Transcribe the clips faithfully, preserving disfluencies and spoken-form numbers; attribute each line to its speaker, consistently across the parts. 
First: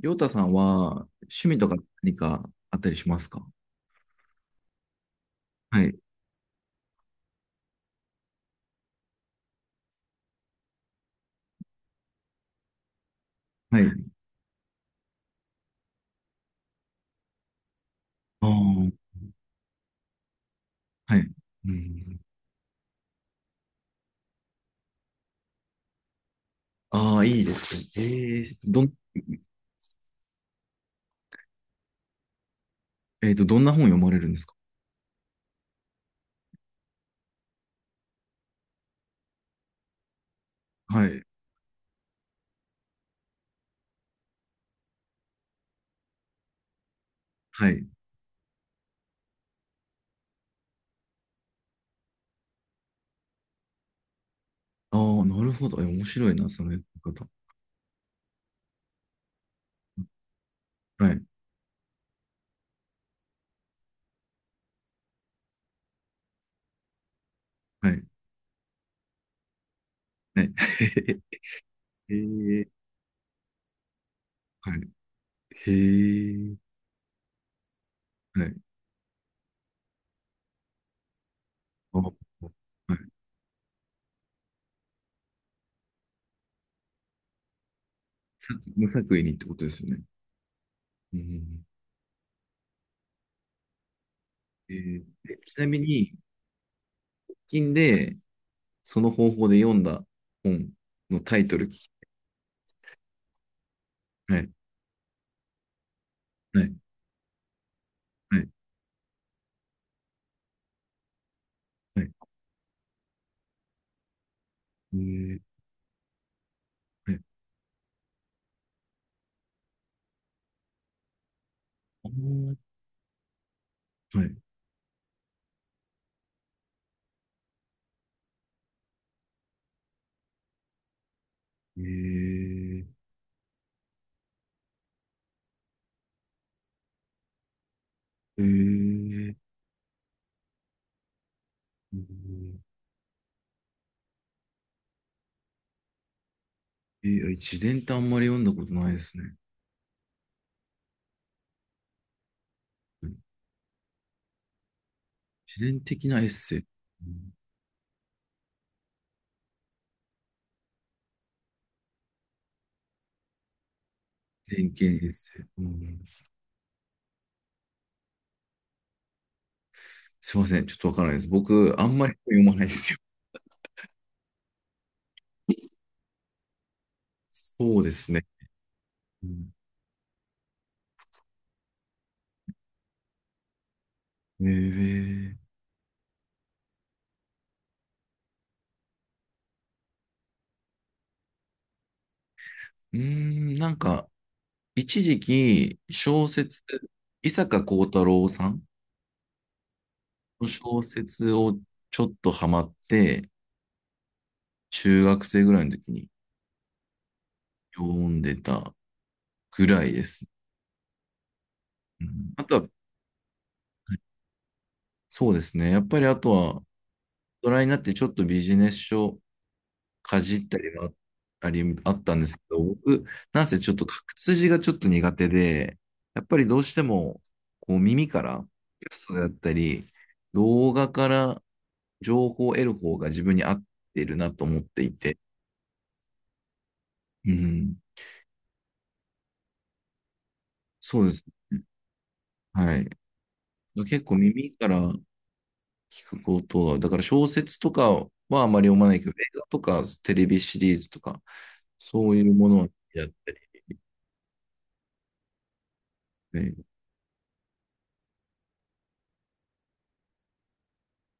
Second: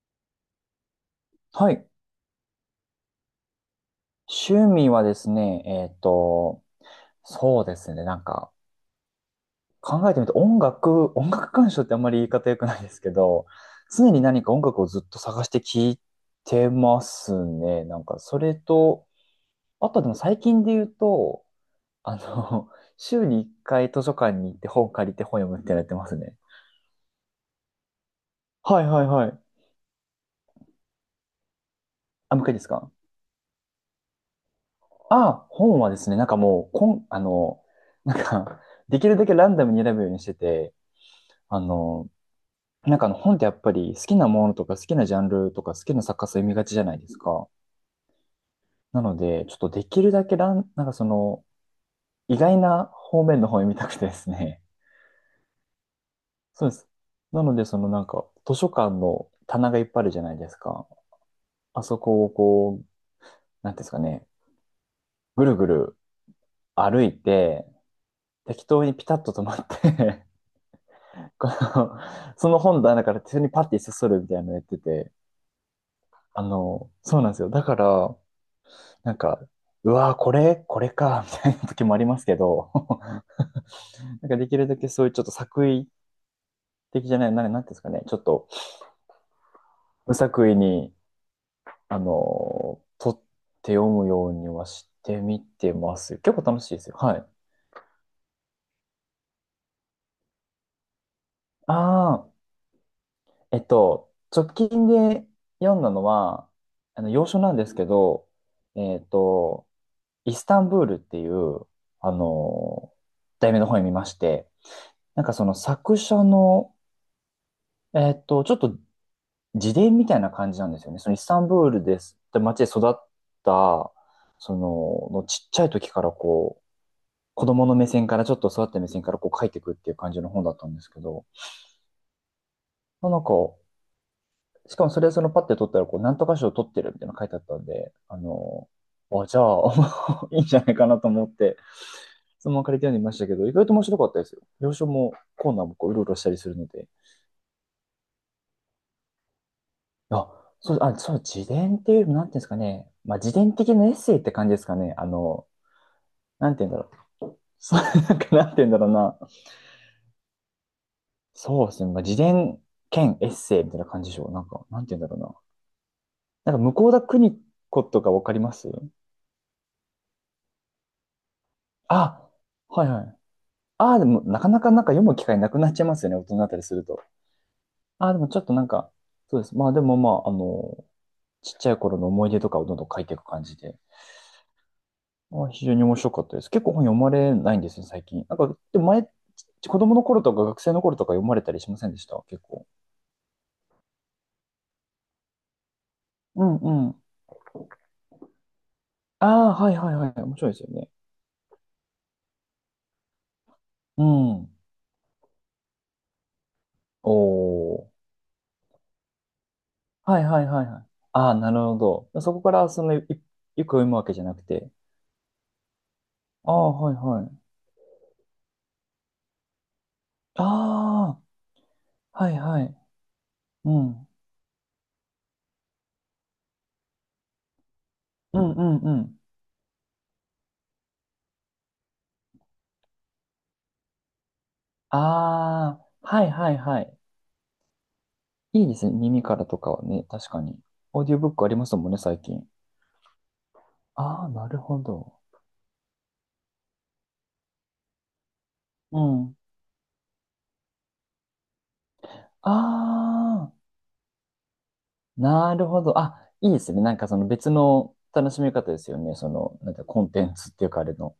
Speaker 1: りょうたさんは趣味と
Speaker 2: は
Speaker 1: か
Speaker 2: い。
Speaker 1: 何かあったりしますか？
Speaker 2: 趣味はですね、
Speaker 1: は
Speaker 2: え
Speaker 1: い。
Speaker 2: っと、そうですね、なんか、考えてみて、音楽、音楽鑑賞ってあんまり言い方良くないですけど、
Speaker 1: は
Speaker 2: 常
Speaker 1: い。
Speaker 2: に何か音楽をずっと探して聴いてますね。なんか、そ
Speaker 1: あ
Speaker 2: れ
Speaker 1: ー、
Speaker 2: と、あとでも最近で言う
Speaker 1: はい。
Speaker 2: と、
Speaker 1: う
Speaker 2: あ
Speaker 1: ん。
Speaker 2: の、週にいっかい図書館に行って本借りて本読むってやってますね。
Speaker 1: ああ、いいですね。えー、ど
Speaker 2: はい
Speaker 1: ん、
Speaker 2: はいはい。あ、もう一回ですか。
Speaker 1: えっと、どんな本読まれるんですか？
Speaker 2: あ、本はですね、なんかもう、こん、あの、なんか、できるだけランダムに選ぶようにしてて、
Speaker 1: はい。
Speaker 2: あの、なんかあの本ってやっぱり好きなものとか好きなジャンルとか好きな作家さん読みがちじゃないですか。
Speaker 1: はい。
Speaker 2: なので、ちょっとできるだけラン、なんかその意外な方面の方を読みたくてですね。
Speaker 1: ああ、なるほど。え、面白いな、そ
Speaker 2: そう
Speaker 1: の
Speaker 2: で
Speaker 1: やり
Speaker 2: す。
Speaker 1: 方。
Speaker 2: なので、そのなんか図書館の棚がいっぱいあるじゃないですか。
Speaker 1: はい。
Speaker 2: あそこをこう、なんていうんですかね、ぐるぐる歩いて、
Speaker 1: はい。
Speaker 2: 適当にピタッと止まって
Speaker 1: はい。
Speaker 2: この、その
Speaker 1: へえ。
Speaker 2: 本棚から手にパッて一冊取るみたいなのやっ
Speaker 1: は
Speaker 2: て
Speaker 1: い。
Speaker 2: て、
Speaker 1: へ
Speaker 2: あ
Speaker 1: え。
Speaker 2: の、そうなんですよ。だから、
Speaker 1: はい。
Speaker 2: なんか、うわー、これ、これか、みたいな時もあ
Speaker 1: あ、
Speaker 2: り
Speaker 1: はい。
Speaker 2: ますけど、なんかできるだけそういうちょっと作為的じゃない、なんなんていうんですかね、ちょっと
Speaker 1: さ無作為にってことですよね。
Speaker 2: 無作為に、
Speaker 1: うん。
Speaker 2: あのー、取って読むようには
Speaker 1: え
Speaker 2: し
Speaker 1: ー、
Speaker 2: て
Speaker 1: え
Speaker 2: み
Speaker 1: ちな
Speaker 2: て
Speaker 1: み
Speaker 2: ま
Speaker 1: に、
Speaker 2: す。結構楽しいですよ。はい。
Speaker 1: 最近で、その方法で読んだ本のタイトル、
Speaker 2: ああ、えっと、
Speaker 1: は
Speaker 2: 直
Speaker 1: い。
Speaker 2: 近で読んだのは、
Speaker 1: はい。
Speaker 2: あの、洋書なんですけど、
Speaker 1: はい。
Speaker 2: えっと、イスタンブールっていう、
Speaker 1: はい。
Speaker 2: あのー題名の本を見まして、
Speaker 1: え
Speaker 2: なんか
Speaker 1: ー、
Speaker 2: その作者の、
Speaker 1: はい。
Speaker 2: えっと、ちょっと自伝みたいな感じなんですよね。そのイスタンブールで
Speaker 1: あ
Speaker 2: すって
Speaker 1: ー、
Speaker 2: 街で育った、
Speaker 1: はい。
Speaker 2: その、のちっちゃい時からこう、子供の目線からちょっと育った目線からこう書いていくっていう感じの本だったんですけど、
Speaker 1: えー、
Speaker 2: まあなんか、しかもそれそのパッて取ったらこう、なんとか賞取ってるみたいなの書いてあったんで、あ
Speaker 1: え
Speaker 2: の、あ、
Speaker 1: ー、え
Speaker 2: じゃ
Speaker 1: ー、
Speaker 2: あ いいんじゃないかなと思って、そのまま借りて読んでみましたけど、意外と面白かったですよ。要所もコーナーもこう、うろうろしたりするので、
Speaker 1: えー、自伝ってあんまり読んだことないですね。
Speaker 2: あ、そう、あ、そう、自伝っていうよりも、なんていうんですかね。
Speaker 1: うん。
Speaker 2: まあ、自伝的なエッセイって感じですかね。あの、
Speaker 1: 自伝的なエッ
Speaker 2: なん
Speaker 1: セ
Speaker 2: て
Speaker 1: イ。
Speaker 2: いうんだろう。
Speaker 1: うん。
Speaker 2: そう、なんか、なんていうんだろうな。そうですね。まあ、自伝兼エッセイみたいな感じでしょう。なん
Speaker 1: 自
Speaker 2: か、
Speaker 1: 伝
Speaker 2: な
Speaker 1: 系
Speaker 2: んていうん
Speaker 1: エ
Speaker 2: だ
Speaker 1: ッ
Speaker 2: ろうな。
Speaker 1: セイ。うん。
Speaker 2: なんか、向田邦子とかわかります
Speaker 1: すいません、ちょっとわからないです。僕、あんまり
Speaker 2: あ、
Speaker 1: 読まないで
Speaker 2: はい
Speaker 1: すよ。
Speaker 2: はい。ああ、でも、なかなかなんか読む機会なくなっちゃいますよね。大人になったりすると。
Speaker 1: そうで
Speaker 2: あ
Speaker 1: す
Speaker 2: あ、で
Speaker 1: ね。
Speaker 2: もちょっとなんか、
Speaker 1: う
Speaker 2: そうで
Speaker 1: ん。
Speaker 2: す。まあ、でもまあ、あの、ちっちゃい頃の思い出とかをどんどん書いていく感じで。
Speaker 1: えー、
Speaker 2: あ、非常に面白かったです。結構本読まれないんですよ、最近。なんか、でも前、子供の頃とか学生の頃とか読まれたりしませんでした結構？
Speaker 1: うーん、なんか、一時期、小
Speaker 2: うん
Speaker 1: 説、
Speaker 2: うん。
Speaker 1: 伊坂幸太郎さん
Speaker 2: ああ、はいはいはい。面
Speaker 1: の
Speaker 2: 白いですよ
Speaker 1: 小
Speaker 2: ね。
Speaker 1: 説をちょっとハマって、
Speaker 2: うん。
Speaker 1: 中学生ぐらいの時に
Speaker 2: お
Speaker 1: 読
Speaker 2: ー。
Speaker 1: んでたぐらいで
Speaker 2: はい
Speaker 1: す。
Speaker 2: はいはいはい。ああ、なる
Speaker 1: う
Speaker 2: ほど。
Speaker 1: ん、
Speaker 2: そこ
Speaker 1: あ
Speaker 2: か
Speaker 1: とは、
Speaker 2: ら、その、いよく読むわけじゃなくて。
Speaker 1: そうですね。やっぱりあと
Speaker 2: あ
Speaker 1: は、
Speaker 2: あ、はいはい。
Speaker 1: 大人になってちょっとビジネス書かじったりは
Speaker 2: あ
Speaker 1: あり、あったん
Speaker 2: あ、
Speaker 1: で
Speaker 2: はい
Speaker 1: すけ
Speaker 2: は
Speaker 1: ど、
Speaker 2: い。
Speaker 1: 僕、なんせち
Speaker 2: う
Speaker 1: ょっと書
Speaker 2: ん。
Speaker 1: く筋がちょっと苦手で、やっぱりどうしても、こう耳か
Speaker 2: う
Speaker 1: ら、
Speaker 2: んうん
Speaker 1: テ
Speaker 2: う
Speaker 1: スト
Speaker 2: ん。
Speaker 1: だったり、動画から情報を得る方が自分に合ってるなと思ってい
Speaker 2: あ
Speaker 1: て、
Speaker 2: あ、はいはいはい。
Speaker 1: うん、
Speaker 2: いいですね。耳からとかはね、確かに。
Speaker 1: そ
Speaker 2: オ
Speaker 1: う
Speaker 2: ー
Speaker 1: で
Speaker 2: ディオ
Speaker 1: す
Speaker 2: ブックあり
Speaker 1: ね。
Speaker 2: ますもんね、最近。
Speaker 1: はい。結構
Speaker 2: ああ、な
Speaker 1: 耳
Speaker 2: る
Speaker 1: か
Speaker 2: ほ
Speaker 1: ら
Speaker 2: ど。
Speaker 1: 聞くことは、だから小説とかはまあまり読まない
Speaker 2: う
Speaker 1: けど、映
Speaker 2: ん。
Speaker 1: 画とかテレビシリーズとか、そういうも
Speaker 2: あ
Speaker 1: のはやったり、
Speaker 2: あ、なるほど。あ、い
Speaker 1: ね、
Speaker 2: いですね。なんかその別の楽しみ方ですよね。その、なんてコンテンツっていうかあれの。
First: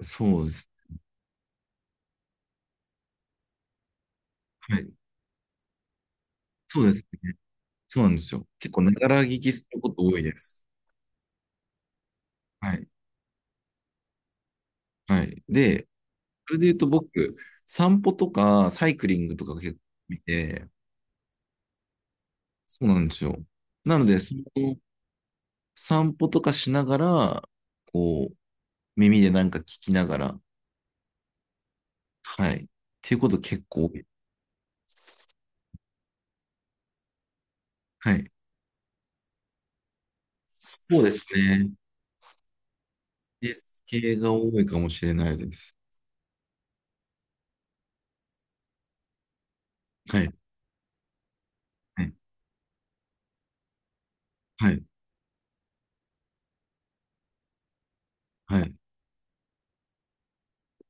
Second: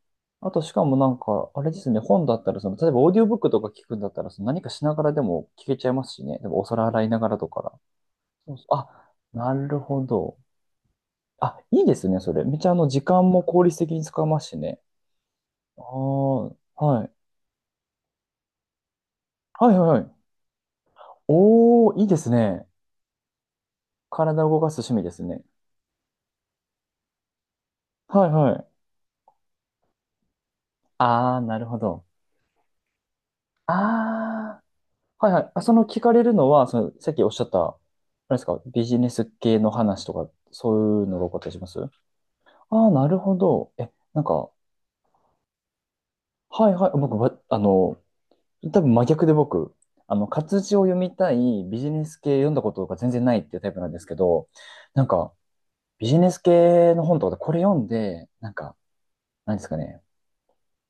Speaker 1: そうで
Speaker 2: あと
Speaker 1: す。
Speaker 2: しかもなんか、あれですね。本だったら、その、例えばオーディオブックとか聞くんだったら、その何か
Speaker 1: は
Speaker 2: し
Speaker 1: い。
Speaker 2: ながらでも聞けちゃいますしね。でもお
Speaker 1: そう
Speaker 2: 皿
Speaker 1: です
Speaker 2: 洗いなが
Speaker 1: ね。
Speaker 2: らとか。
Speaker 1: そうなんですよ。
Speaker 2: そうそう。
Speaker 1: 結構、
Speaker 2: あ、
Speaker 1: ながら聞き
Speaker 2: な
Speaker 1: す
Speaker 2: る
Speaker 1: ること
Speaker 2: ほ
Speaker 1: 多いで
Speaker 2: ど。
Speaker 1: す。
Speaker 2: あ、いいですね。それ。めっちゃ
Speaker 1: は
Speaker 2: あ
Speaker 1: い。
Speaker 2: の、時間も効率的に使えますしね。
Speaker 1: はい。
Speaker 2: ああ、
Speaker 1: で、それで言うと
Speaker 2: はい。
Speaker 1: 僕、散歩とかサイクリングとか
Speaker 2: は
Speaker 1: 結
Speaker 2: い
Speaker 1: 構
Speaker 2: はいはい。
Speaker 1: 見て、
Speaker 2: おー、いいですね。
Speaker 1: そうなんですよ。なので、その
Speaker 2: 体を動かす趣味ですね。
Speaker 1: 散歩とかしながら、
Speaker 2: は
Speaker 1: こ
Speaker 2: い
Speaker 1: う、
Speaker 2: はい。
Speaker 1: 耳でなんか聞きながら、
Speaker 2: ああ、なるほど。
Speaker 1: はい。っていうこと結構多い。
Speaker 2: ああ、はいはい。あ、その聞かれるのは、その、さっきおっしゃった、あ
Speaker 1: はい。
Speaker 2: れですか、ビジネス系の話とか、
Speaker 1: そ
Speaker 2: そう
Speaker 1: う
Speaker 2: いう
Speaker 1: で
Speaker 2: のが
Speaker 1: す
Speaker 2: 多かったりしま
Speaker 1: ね。
Speaker 2: すああー、なるほ
Speaker 1: ビジネ
Speaker 2: ど。
Speaker 1: ス
Speaker 2: え、
Speaker 1: 系
Speaker 2: なん
Speaker 1: が
Speaker 2: か、
Speaker 1: 多いかもしれないです。
Speaker 2: はいはい。僕、ばあの、多分真逆で僕、あ
Speaker 1: は
Speaker 2: の、
Speaker 1: い。
Speaker 2: 活字を読みたい、ビジ
Speaker 1: は
Speaker 2: ネ
Speaker 1: い。
Speaker 2: ス系読んだことが全然ないっていうタイプなんですけど、
Speaker 1: はい。
Speaker 2: なんか、ビジネス系の本とかでこれ読んで、なん
Speaker 1: はい。
Speaker 2: か、なんですかね、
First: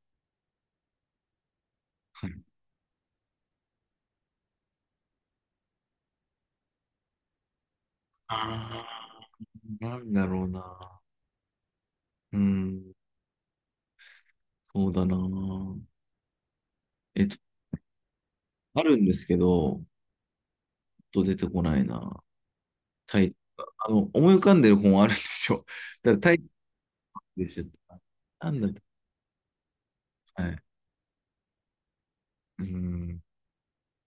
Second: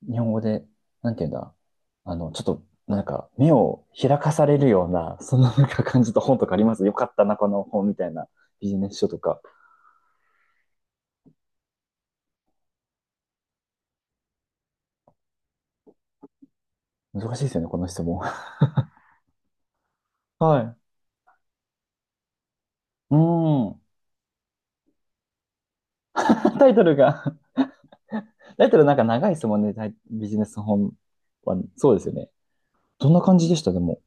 Speaker 2: 日本語で、なんていうんだ、あ
Speaker 1: は
Speaker 2: の、ち
Speaker 1: い。
Speaker 2: ょっと、なんか、目を開かされるような、そんななんか感じた本とかありますよかったな、この本みたいな
Speaker 1: あ
Speaker 2: ビジネス書と
Speaker 1: あ、
Speaker 2: か。
Speaker 1: なんだろうな。うん。そうだな。えっ
Speaker 2: 難
Speaker 1: と、
Speaker 2: しいですよね、この質問。
Speaker 1: あるんですけど、
Speaker 2: はい。
Speaker 1: ちょっと出てこないな。
Speaker 2: うー
Speaker 1: タイ、
Speaker 2: ん。
Speaker 1: あの、思い浮かんでる本あるんですよ。だからタイ
Speaker 2: タイトルが
Speaker 1: でし ょ。なん
Speaker 2: タ
Speaker 1: だ
Speaker 2: イ
Speaker 1: っ
Speaker 2: ト
Speaker 1: け、
Speaker 2: ルなんか長いですもんね、タイビジネ
Speaker 1: は
Speaker 2: ス
Speaker 1: い。
Speaker 2: 本は。そうですよね。
Speaker 1: う
Speaker 2: どん
Speaker 1: ん。
Speaker 2: な感じでした、でも、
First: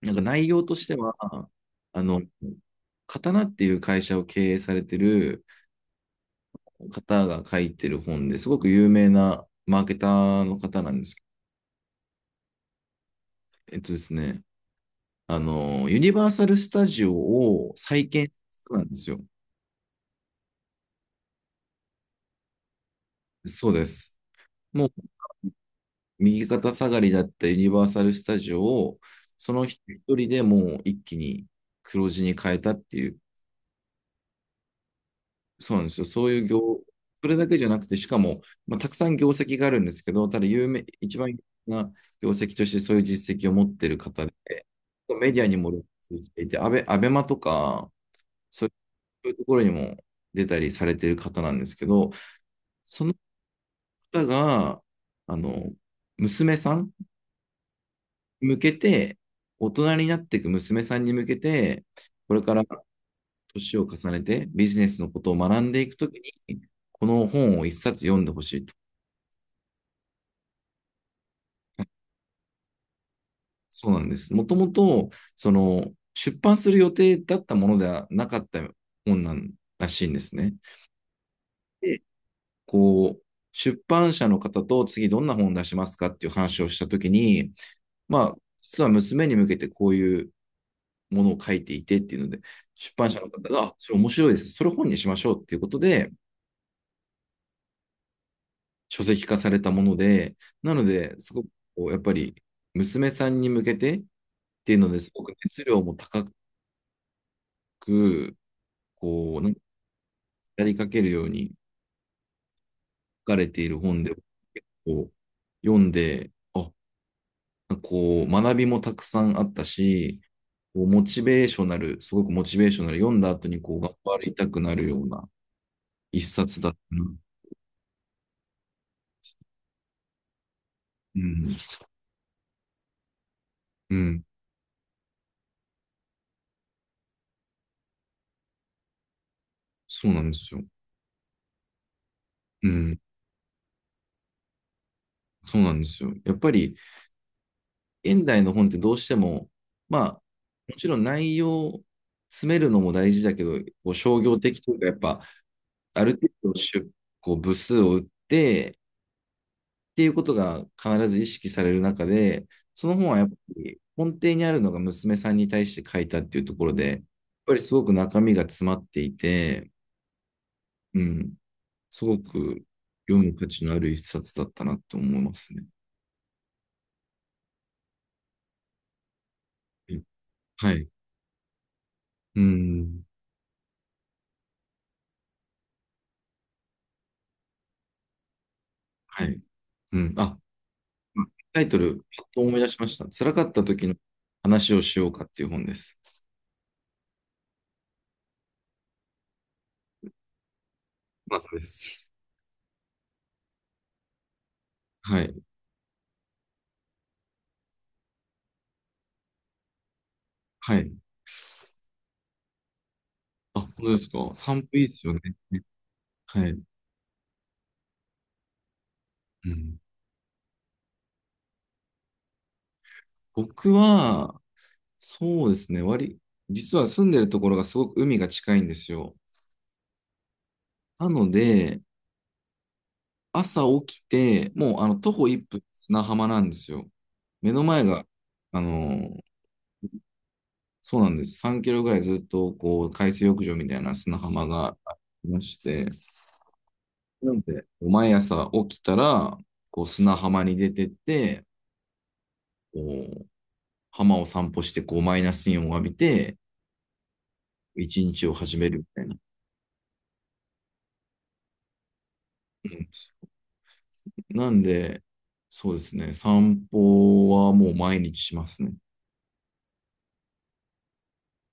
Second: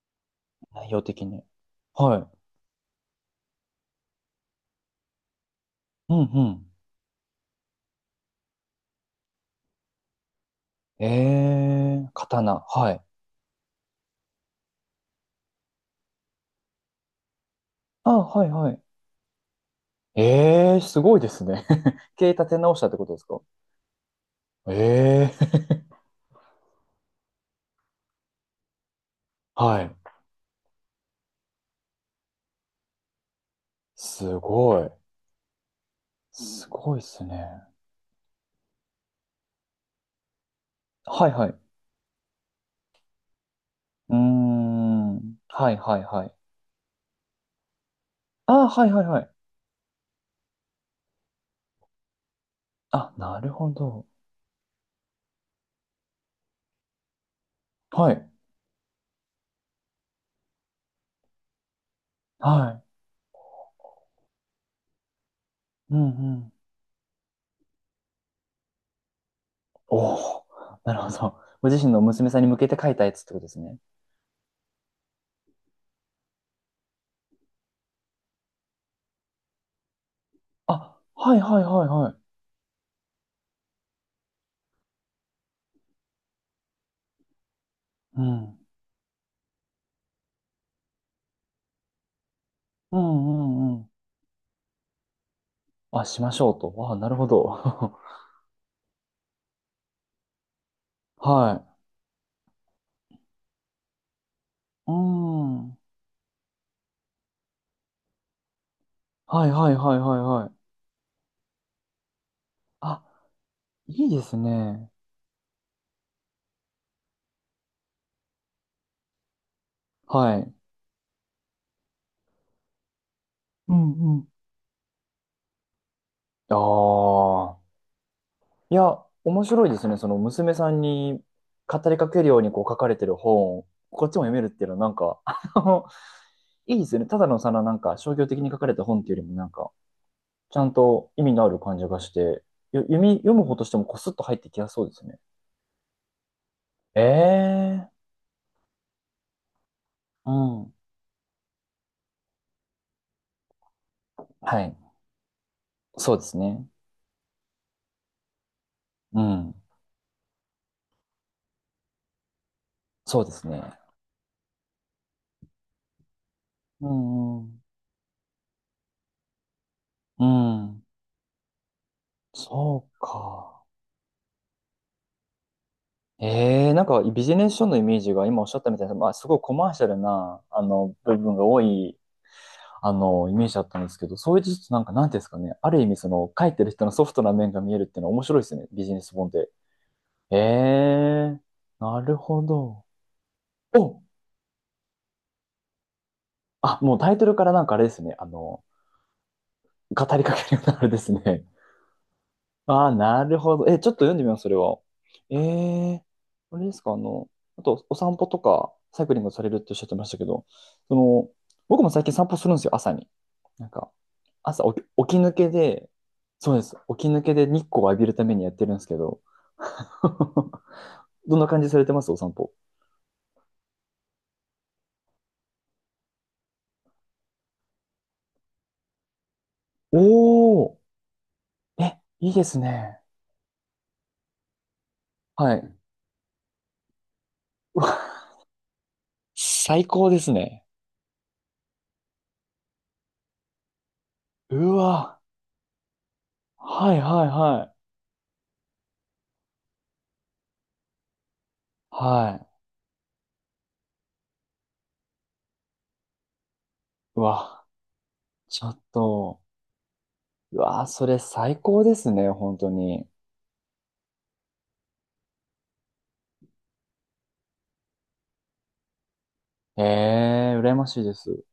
Speaker 1: なんか内容とし
Speaker 2: 内
Speaker 1: て
Speaker 2: 容
Speaker 1: は、
Speaker 2: 的に。
Speaker 1: あ
Speaker 2: は
Speaker 1: の、
Speaker 2: い。
Speaker 1: 刀っていう会社を経営されてる、
Speaker 2: うんう
Speaker 1: 方が書いてる本ですごく有名なマーケターの方なん
Speaker 2: ん。
Speaker 1: ですけ
Speaker 2: えー、刀。はい。
Speaker 1: ど、えっとですね、あの、ユニバーサル・スタジオを再
Speaker 2: あ、
Speaker 1: 建
Speaker 2: はいは
Speaker 1: な
Speaker 2: い。
Speaker 1: んですよ。
Speaker 2: えー、すごいですね。経営立て直したってことですか？
Speaker 1: そうです。もう
Speaker 2: えー、
Speaker 1: 右肩下がりだったユニバーサル・スタジオを、その人
Speaker 2: はい。
Speaker 1: 一人でもう一気に黒字に変えたっていう、
Speaker 2: すごい。
Speaker 1: そうなんですよ。そういう業、
Speaker 2: すごいっす
Speaker 1: それだけ
Speaker 2: ね。
Speaker 1: じゃなくて、しかも、まあ、たくさん業績があるんですけど、ただ有名、一
Speaker 2: は
Speaker 1: 番
Speaker 2: い
Speaker 1: 有
Speaker 2: はい。
Speaker 1: 名な業績としてそういう実績を持ってる
Speaker 2: うー
Speaker 1: 方で、
Speaker 2: ん。
Speaker 1: メディアにも
Speaker 2: はい
Speaker 1: 露
Speaker 2: はい
Speaker 1: 出
Speaker 2: は
Speaker 1: し
Speaker 2: い。
Speaker 1: ていて、アベ、アベマとか、
Speaker 2: あ
Speaker 1: そ
Speaker 2: あ、
Speaker 1: う
Speaker 2: はいはいは
Speaker 1: い
Speaker 2: い。
Speaker 1: うところにも出たりされてる方なんですけど、そ
Speaker 2: あ、
Speaker 1: の
Speaker 2: なるほど。
Speaker 1: 方が、あの、娘さん
Speaker 2: はい。
Speaker 1: に向けて、大人になっていく娘さんに向けて、これから
Speaker 2: は
Speaker 1: 年を重ねてビジネスのことを学んでい
Speaker 2: い。
Speaker 1: く
Speaker 2: うん
Speaker 1: とき
Speaker 2: うん。
Speaker 1: に、この本を一冊読んでほしいと。
Speaker 2: おお、なるほど。ご自身の娘さんに向けて書いたやつってことですね。
Speaker 1: そうなんです。もともと、その、出版する予定だったものではなかった本なんらしいんですね。
Speaker 2: あ、はいはいはい
Speaker 1: で、
Speaker 2: はい。
Speaker 1: こう、出版社の方と次どんな本出しますかっていう話をしたときに、
Speaker 2: う
Speaker 1: まあ、
Speaker 2: ん。
Speaker 1: 実は娘に向けてこういうものを書いていてっていうので、出
Speaker 2: う
Speaker 1: 版社の方が、
Speaker 2: んう
Speaker 1: あ、
Speaker 2: んうん。
Speaker 1: それ面白いです。それ本にしましょうっていうこと
Speaker 2: あ、
Speaker 1: で、
Speaker 2: しましょうと。あ、なるほど。
Speaker 1: 書籍化されたもので、なので、すごく
Speaker 2: はい。
Speaker 1: こう、やっぱり、娘さんに向けてっていうの
Speaker 2: う
Speaker 1: ですごく熱
Speaker 2: ん。
Speaker 1: 量も高く、こう、
Speaker 2: は
Speaker 1: な
Speaker 2: い
Speaker 1: ん、
Speaker 2: はいはいはいはい。
Speaker 1: やりかけるように
Speaker 2: あ、
Speaker 1: 書かれている本
Speaker 2: いい
Speaker 1: で、
Speaker 2: です
Speaker 1: 結
Speaker 2: ね。
Speaker 1: 構読んで、あ、こう、学びもたくさんあったし、
Speaker 2: はい。
Speaker 1: こうモチベーショナル、すごくモチベーショナル、読んだ後に
Speaker 2: う
Speaker 1: こう頑張
Speaker 2: んうん。
Speaker 1: りたくなるような一
Speaker 2: あ
Speaker 1: 冊だったな。
Speaker 2: あ。いや、面白いですね。その娘さん
Speaker 1: う
Speaker 2: に
Speaker 1: ん、
Speaker 2: 語りかけるようにこう書かれてる本を、
Speaker 1: う
Speaker 2: こっちも
Speaker 1: ん、
Speaker 2: 読めるっていうのはなんか、あの、いいですよね。ただのそのなんか商業的に書かれた本っていうよりもなんか、
Speaker 1: そうなんです
Speaker 2: ち
Speaker 1: よ。
Speaker 2: ゃんと意味のある感じがして、
Speaker 1: う
Speaker 2: よ読
Speaker 1: ん、
Speaker 2: み、読む方としてもこすっと入ってきやすそうですね。
Speaker 1: そうなんですよ。やっぱり、
Speaker 2: ええ。
Speaker 1: 現代の本ってどうしても、まあ、
Speaker 2: うん。
Speaker 1: もちろん内容、詰めるのも大事だけど、こう商業的
Speaker 2: は
Speaker 1: とい
Speaker 2: い。
Speaker 1: うか、やっぱ、ある
Speaker 2: そうで
Speaker 1: 程
Speaker 2: す
Speaker 1: 度
Speaker 2: ね。
Speaker 1: 出こう部数を打って、
Speaker 2: うん。
Speaker 1: っていうことが必ず意識される中で、その本は
Speaker 2: そ
Speaker 1: や
Speaker 2: う
Speaker 1: っ
Speaker 2: で
Speaker 1: ぱ
Speaker 2: すね。
Speaker 1: り根底にあるのが娘さんに対して書いたっていうところ
Speaker 2: う
Speaker 1: で、やっ
Speaker 2: んう
Speaker 1: ぱり
Speaker 2: ん。
Speaker 1: すごく中身が詰まっていて、
Speaker 2: うん。
Speaker 1: うん、すごく
Speaker 2: そう
Speaker 1: 読む価
Speaker 2: か。
Speaker 1: 値のある一冊だったなと思いますね。
Speaker 2: ええ、なんかビジネス書のイメージが今おっしゃったみたいな、まあ、すごいコマーシャ
Speaker 1: う
Speaker 2: ル
Speaker 1: ん。
Speaker 2: な、あ
Speaker 1: はい。
Speaker 2: の、部分が多い、
Speaker 1: う
Speaker 2: あ
Speaker 1: ん。
Speaker 2: の、イメージだったんですけど、そういうちょっとなんか、なんていうんですかね、ある意味その、書いてる人のソフトな面が見えるっていうのは面白いですね、ビジネス
Speaker 1: は
Speaker 2: 本
Speaker 1: い。
Speaker 2: で。
Speaker 1: うん。
Speaker 2: え
Speaker 1: あ、
Speaker 2: え、
Speaker 1: タイト
Speaker 2: な
Speaker 1: ル、
Speaker 2: る
Speaker 1: パッと
Speaker 2: ほ
Speaker 1: 思い出し
Speaker 2: ど。
Speaker 1: ました。辛かった時の
Speaker 2: お、
Speaker 1: 話をしようかっていう本です。
Speaker 2: あ、もうタイトルからなんかあれですね、あの、語りかけるようなあれです
Speaker 1: そう
Speaker 2: ね。
Speaker 1: です。
Speaker 2: ああ、なるほど。え、ちょっと読んでみます、それは。
Speaker 1: は
Speaker 2: え
Speaker 1: い。
Speaker 2: え、あれですか、あの、あと、お散歩とか、サイクリングされるっておっしゃってましたけど、
Speaker 1: はい。
Speaker 2: その、僕も最近散歩するんですよ、朝に。
Speaker 1: あ、
Speaker 2: なん
Speaker 1: 本当
Speaker 2: か、
Speaker 1: ですか。散
Speaker 2: 朝
Speaker 1: 歩
Speaker 2: 起
Speaker 1: い
Speaker 2: き、
Speaker 1: いで
Speaker 2: 起
Speaker 1: すよ
Speaker 2: き
Speaker 1: ね。
Speaker 2: 抜けで、
Speaker 1: は
Speaker 2: そう
Speaker 1: い。
Speaker 2: です、起き抜けで日光を浴びるためにやってるんですけど、
Speaker 1: うん、
Speaker 2: どんな感じされてます、お散歩。
Speaker 1: 僕は、そうですね。割、実は住んでるところがすごく海が近いんですよ。
Speaker 2: おー。
Speaker 1: なので、
Speaker 2: え、いいですね。
Speaker 1: 朝起きて、もうあの徒歩一
Speaker 2: は
Speaker 1: 歩
Speaker 2: い。
Speaker 1: 砂浜なんですよ。目の前が、あの、
Speaker 2: 最高ですね。
Speaker 1: そうなんです。さんキロぐらいずっとこう海水浴場みたいな砂浜
Speaker 2: う
Speaker 1: があ
Speaker 2: わ、
Speaker 1: りまして、
Speaker 2: はいはい
Speaker 1: なの
Speaker 2: は
Speaker 1: で、
Speaker 2: い。
Speaker 1: 毎朝起きたら、こう砂浜に出てって、
Speaker 2: はい。
Speaker 1: こう浜を散歩して、こうマイナスイオンを浴びて、
Speaker 2: うわ、
Speaker 1: 一日を始
Speaker 2: ちょ
Speaker 1: める
Speaker 2: っ
Speaker 1: みたいな。
Speaker 2: と。うわあ、それ最高ですね、本
Speaker 1: う
Speaker 2: 当
Speaker 1: ん、
Speaker 2: に。
Speaker 1: なんで、そうですね、散歩はもう毎日しますね。
Speaker 2: ええ、羨ましいです。